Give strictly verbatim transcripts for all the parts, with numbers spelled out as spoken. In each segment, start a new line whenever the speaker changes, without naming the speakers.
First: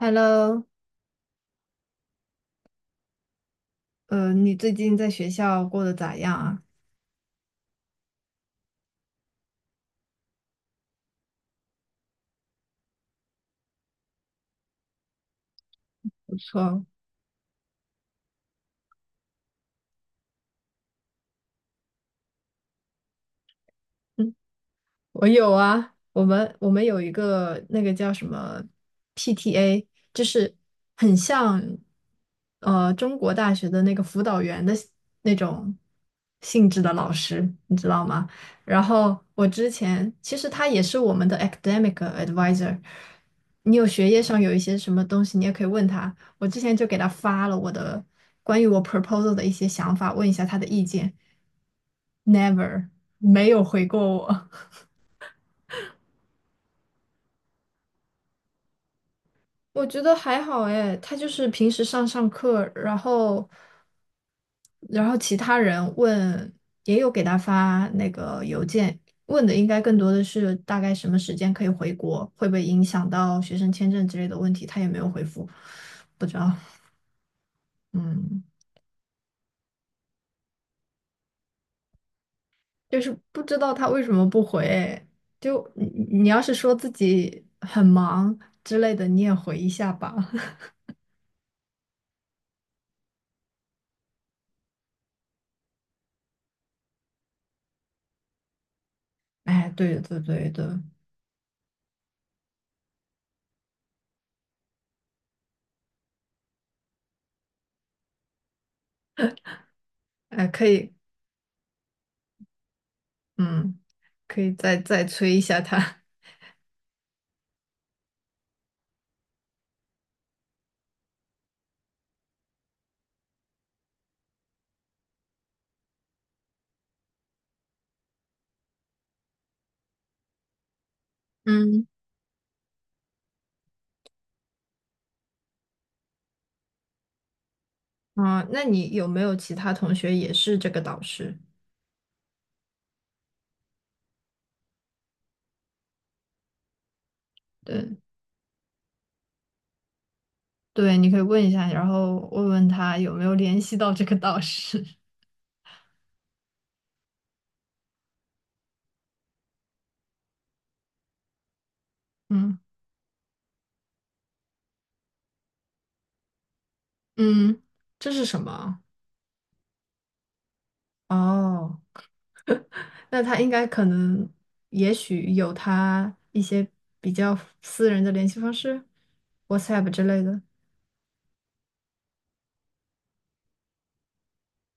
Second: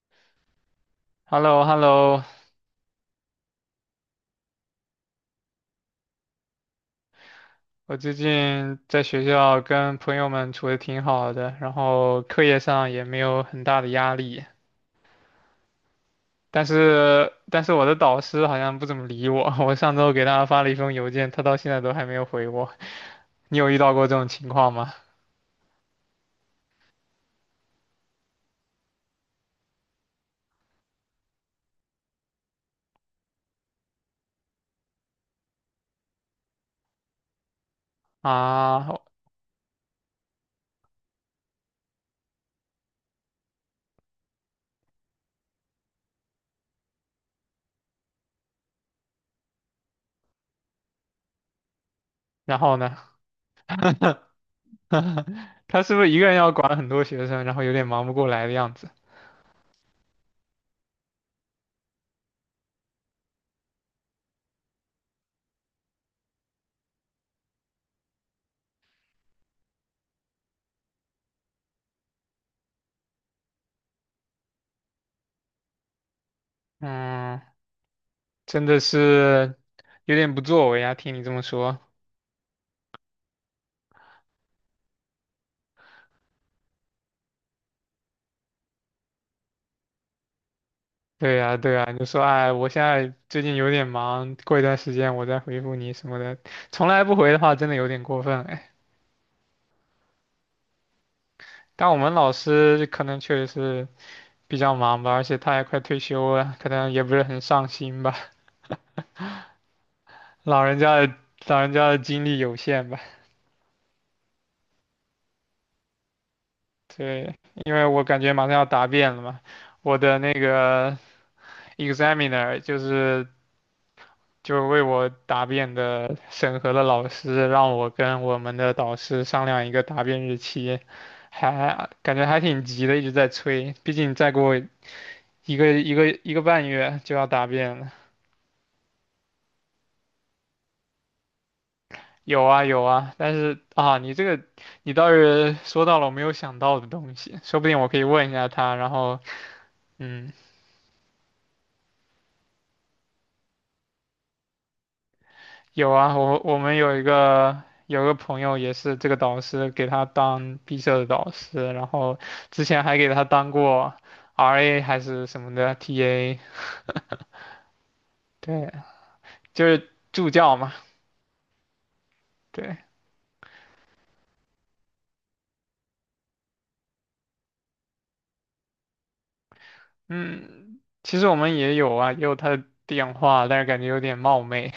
Hello。
h e l l o h e l l o
呃，你最近在学校过得咋样啊？
我最近在学校跟朋友们处的挺好的，然后课业上也没有很大的压力，
不
但
错。
是但是我的导师好像不怎么理我，我上周给他发了一封邮件，他到现在都还没有回我。你有遇到过这种情况吗？
我有啊，我们我们有一个那个叫什么 P T A,就是很像呃中国大学的那个辅导员的那种性质的老师，你知道吗？然
啊，
后我之前其实他也是我们的 academic advisor,你有学业上有一些什么东西，你也可以问他。我之前就给他发了我的关于我 proposal 的一些想法，问一下他的意见
然后
，never
呢？
没有回过我。
他是不是一个人要管很多学生，然后有点忙不过来的样子？
我觉得还好哎，他就是平时上上课，然后，然后其他人问，也有给他发那个邮件，问的应该更多的是大概什么时间可以回国，会不会影响到学生签证之类的问题，他也没有回复，不知道。
嗯，
嗯。
真的是有点不作为啊，听你这么说。
就是不知道他为什么不回。哎，就你，你要是说自己很忙之类的，你也回一下吧。
对呀，对呀，你就说哎，我现在最近有点忙，过一段时间我再回复你什么的，从来不回的话，真的有点过分哎。
哎，对对对对。
但我们老师可能确实是比较忙吧，而且他也快退休了，可能也不是很上心吧，
哎，
老
可
人
以。
家的老人家的精力有限吧。
嗯。可以再再催一下他。
对，因为我感觉马上要答辩了嘛，我的那个 examiner 就是就为我答辩的审核的老师让我跟我们的导师商量一个答辩日期，
嗯。
还感觉还挺急的，一直在催。毕竟再过一个一个一个半月就要答辩了。
啊，那你有没有其他同学也是这个导师？
有啊有啊，但是啊，你这个你倒是说到了我没有想到的东西，说不定我
对
可以问一下他，然后嗯。
对，你可以问一下，然后问问他有没有联系到这个导师。
有啊，我我们有一个有一个朋友也是这个导师给他当毕设的导师，然后
嗯
之前还给他当过 R A 还是什么的 T A，
嗯，这是什
对，
么？
就是助教嘛，
哦，
对，
那他应该可能，也许有他一些比较私人的联系方式，WhatsApp 之类的。
嗯，其实我们也有啊，也有他的电话，但是感觉有点冒昧，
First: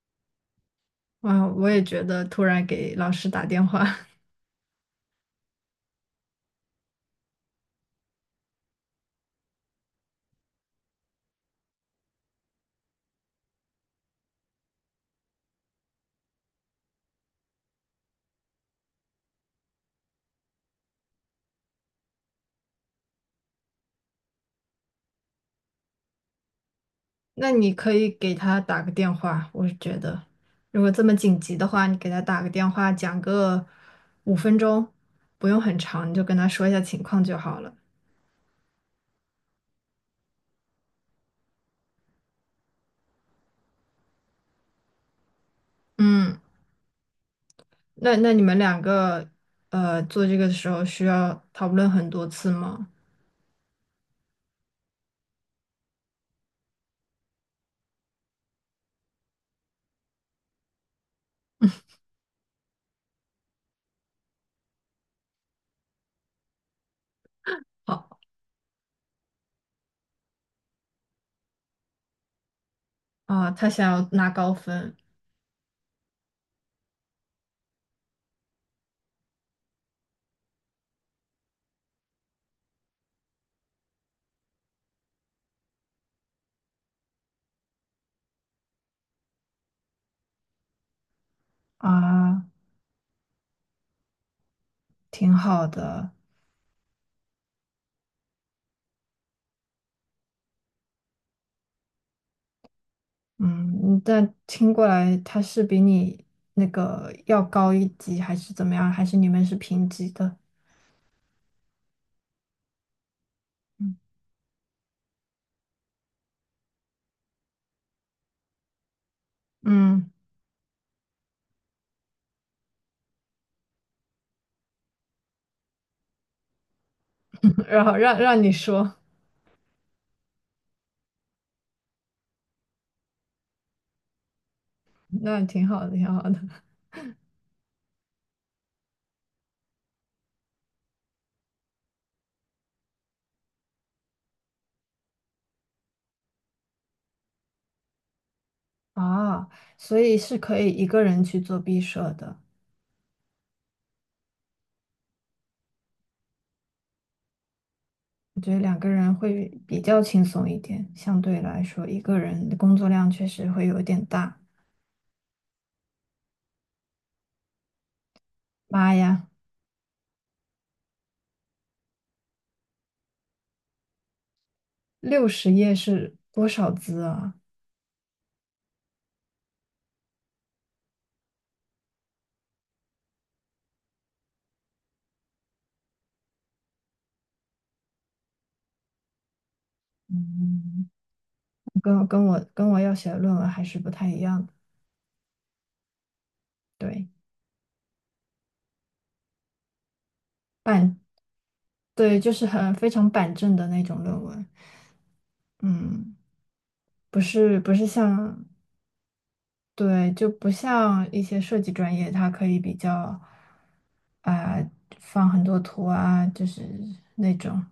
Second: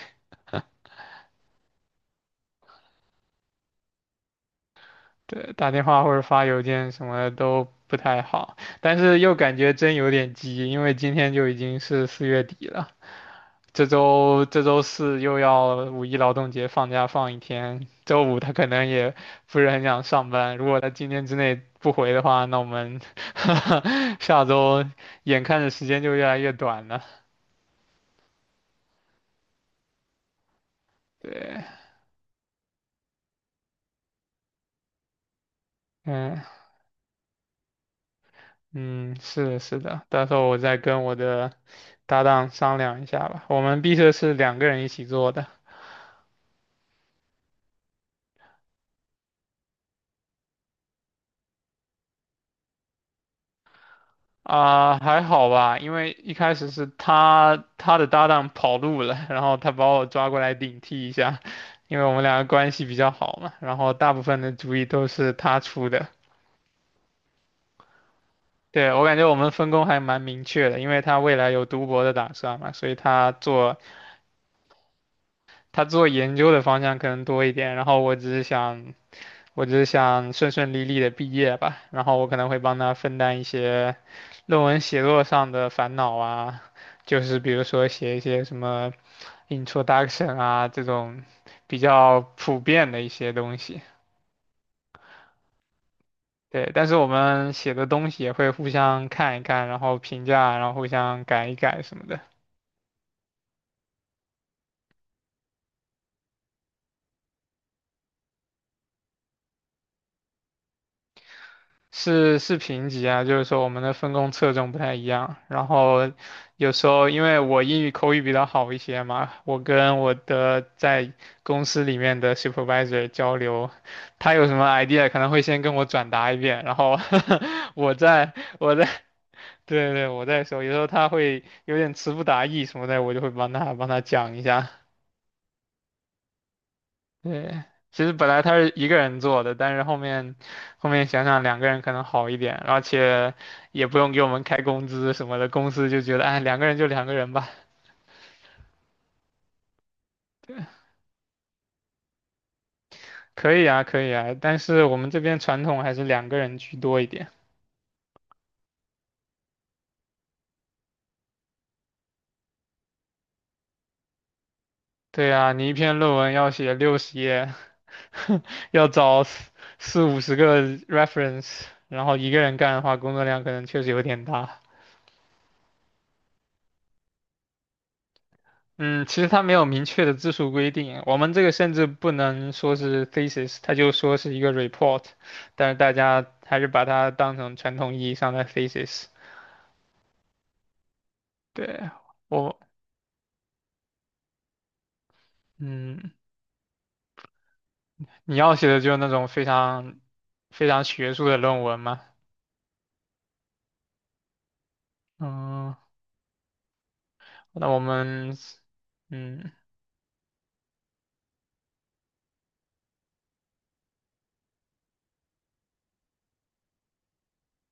哇，我也觉得突然给老师打电话。
对，打电话或者发邮件什么的都不太好，但是又感觉真有点急，因为今天就已经是四月底了。这周这周四又要五一劳动节放假放一天，周五他可能也不是很想上班。如果他今天之内不回的话，那我们 下周眼看着时间就越来越短了。
那你可以给他打个电话，我是觉得，如果这么紧急
对，
的话，你给他打个电话，讲个五分钟，不用很长，你就跟
嗯
他说一下情况就好了。
嗯，是的，是的，到时候我再跟我的搭档商量一下吧。我们毕设是两个人一起做的。
嗯，那那你们两个，呃，做这个的时候需要讨论很多次吗？
啊，还好吧，因为一开始是他他的搭档跑路了，然后他把我抓过来顶替一下，因为我们两个关系比较好嘛，然后大部分的主意都是他出的。
好
对，我感觉我们分工还蛮明确的，因为他未来有读博的打算嘛，所以他
啊，他
做
想要拿高分
他做研究的方向可能多一点，然后我只是想我只是想顺顺利利的毕业吧，然后我可能会帮他分担一些论文写作上的烦恼啊，就是比如说写一些什么 introduction 啊这种比较
啊，
普遍的一些东西。
挺好的。
对，但是我们写的东西也会互相看一看，然后评价，然后互相改一改什么的。
嗯，但听过来他是比你那个要高一级，还是怎么样？还是你们是平级的？
是是评级啊，就是说我们的
嗯。
分工侧重不太一样。然后有时候因为我英语口语比较好一些嘛，我跟
嗯，
我的在公司里面的 supervisor 交流，他有什么 idea 可能会先跟我转达一遍，然后
然
我
后让
再
让你
我再
说。
对对我再说，有时候他会有点词不达意什么的，我就会帮他帮他讲一下。
那挺好的，挺好的。
对，其实本来他是一个人做的，但是后面后面想想两个人可能好一点，而且也不用给我们开工资什么的，公司就觉得哎两个人就两个人吧，
啊，所以是可以一 个人去做毕设的。
可以啊可以啊，但是我们这边传统还是两个人居多一点。
我觉得两个人会比较轻松一点，相对来说，一个人的工作量确实会有点大。
对啊，你一篇论文要写六十页，要
妈
找
呀，
四四五十个 reference，然后一个人干的话，工作量可能确实有点大。
六十页是多少字啊？
嗯，其实它没有明确的字数规定，我们这个甚至不能说是 thesis，它就说是一个 report，但是大家还是把它当成传统意义上的 thesis。
嗯，
对，
跟跟我
我，
跟我要写的论文还是不太一样的。
嗯，
对，
你要写的就是那种非常非常
板，
学术的论文嘛。
对，就是很非常板正的那种论文。
嗯，
嗯，不是
那
不
我
是
们，
像。
嗯
对，就不像一些设计专业，它可以比较，啊、放很多图啊，就是那种，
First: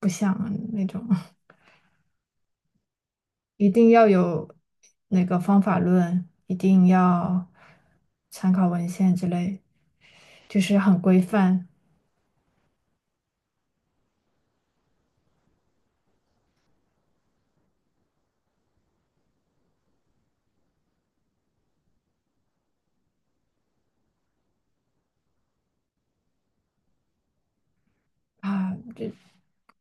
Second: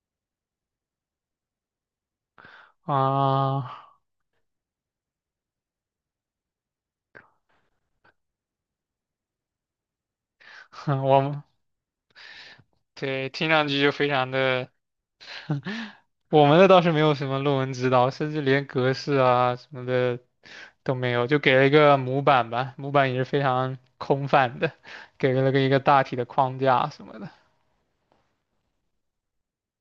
不像那种。一
啊，
定要有那个方法论，一定要参考文献之类，就是 很规
我们
范
对，听上去就非常的。我们的倒是没有什么论文指导，甚至连格式啊什么的都没有，就给了一个模板吧，模板也是非常空泛的，给了个一个大体的框架什么的。
啊。就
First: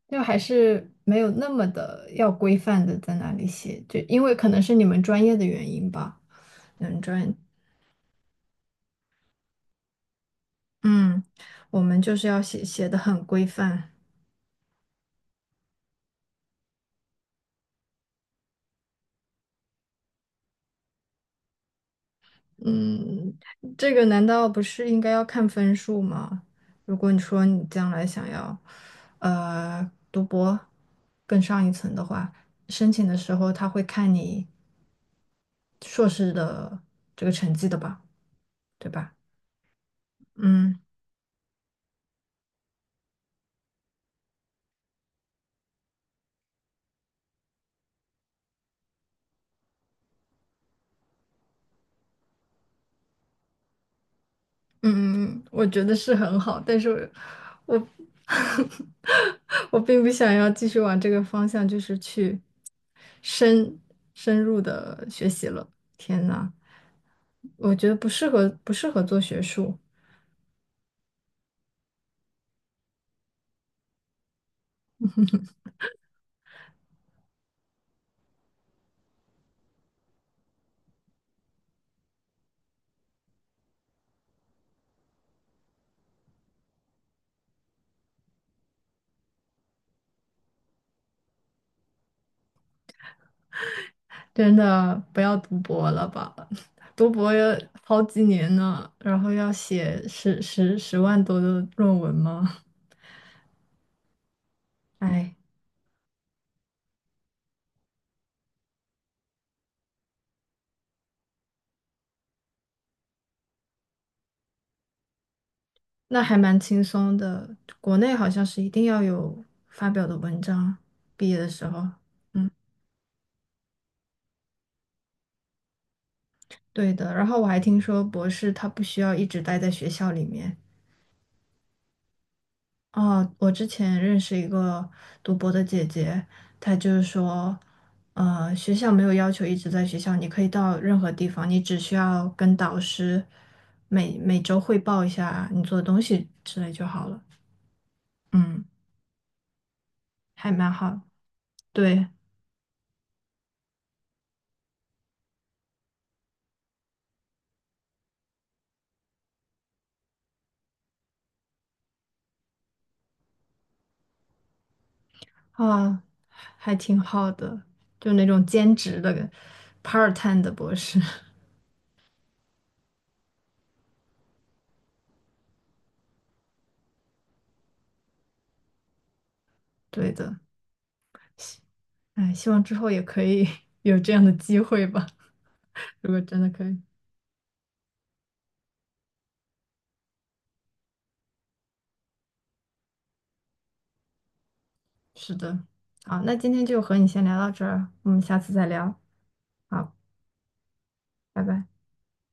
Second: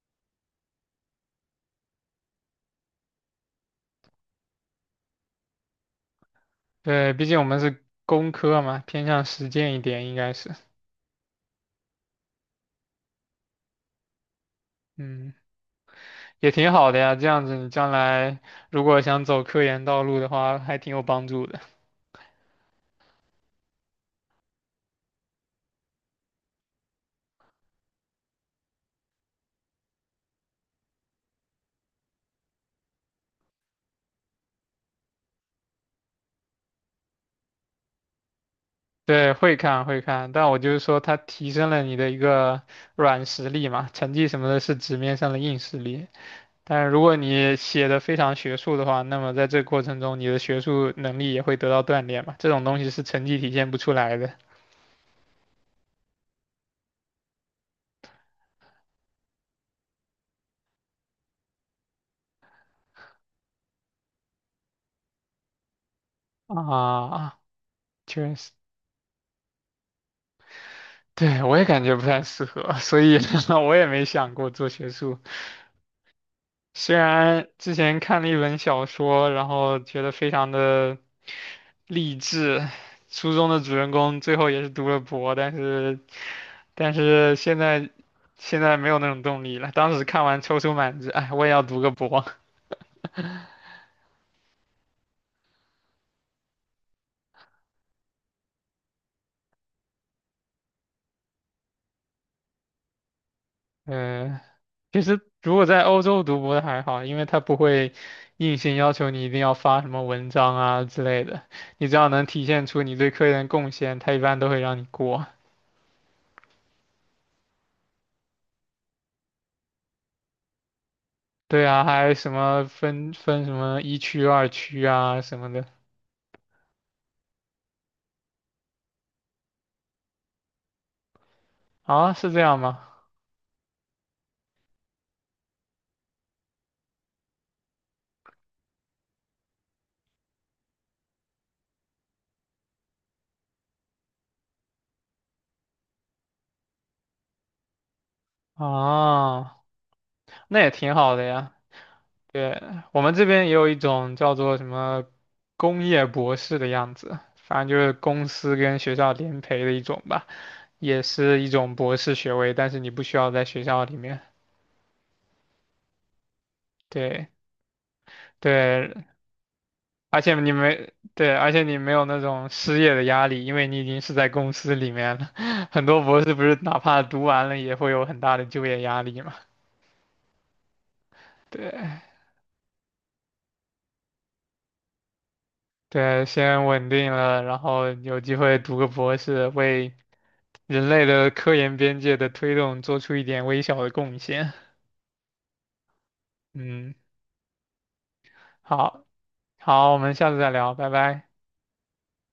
就还是没有那么的要规范的在那里写，就因为可能是你们专业的原因吧，你们
对，毕
专，
竟我们是工科嘛，偏向实践一点，应该是，
嗯，我们就是要写写的很规范。
嗯，也挺好的呀。这样子你将来如果想走科研道路的话，还挺有帮助的。
嗯，这个难道不是应该要看分数吗？如果你说你将来想要，呃，读博更上一层的话，申请的时候他会看你硕士的这个成绩的吧，对吧？
对，会看会看，但我就
嗯。
是说，它提升了你的一个软实力嘛，成绩什么的是纸面上的硬实力，但如果你写的非常学术的话，那么在这个过程中，你的学术能力也会得到锻炼嘛。这种东西是成绩体现不出来的
嗯，我觉得是很好，但是我， 我并不想要继续往这个方向，就是去深深入的学习了。天呐，
啊，
我觉得不适
确
合，
实，
不适合做学术。
对，我也感觉不太适合，所以 我也没想过做学术。虽然之前看了一本小说，然后觉得非常的励志，书中的主人公最后也是读了博，但是，但是现在现在没有那种动力了。当时看完踌躇满志，哎，我也要读个博。
真的不要读博了吧，读博要好几年呢，然后要写十十十万多的论文吗？
嗯，其实
哎。
如果在欧洲读博的还好，因为他不会硬性要求你一定要发什么文章啊之类的，你只要能体现出你对科研的贡献，他一般都会让你过。
那还蛮轻松的。国内好像是一定要有发表的文章，毕业的时
对啊，
候。
还有什
嗯，
么分分什么一区、二区啊什么的
对的。然后我还听说博士他不需要一直待在学校里面。
啊，是这样吗？
哦，我之前认识一个读博的姐姐，她就是说，呃，学校没有要求一直在学校，你可以到任何地方，你只需要跟导师每每周汇报一下你做的东西之类就好了。嗯，
啊，
还
那
蛮
也挺
好，
好的呀。
对。
对，我们这边也有一种叫做什么工业博士的样子，反正就是公司跟学校联培的一种吧。也是一种博士学位，但是你不需要在学校里面。
啊，还挺
对
好的，就那种兼
对，
职的 part
而且
time 的
你
博
没
士。
对，而且你没有那种失业的压力，因为你已经是在公司里面了。很多博士不是哪怕读完了也会有很大的就业压力嘛？
对的，
对
哎，希望之后也可以 有这样的机会吧，如果
对，
真的可
先
以。
稳定了，然后有机会读个博士，为人类的科研边界的推动做出一点微小的贡献。
是的。好，那今天就
嗯，
和你先聊到这儿，我们下次再聊。
好，好，
好，
我们下次再聊，拜拜。
拜拜。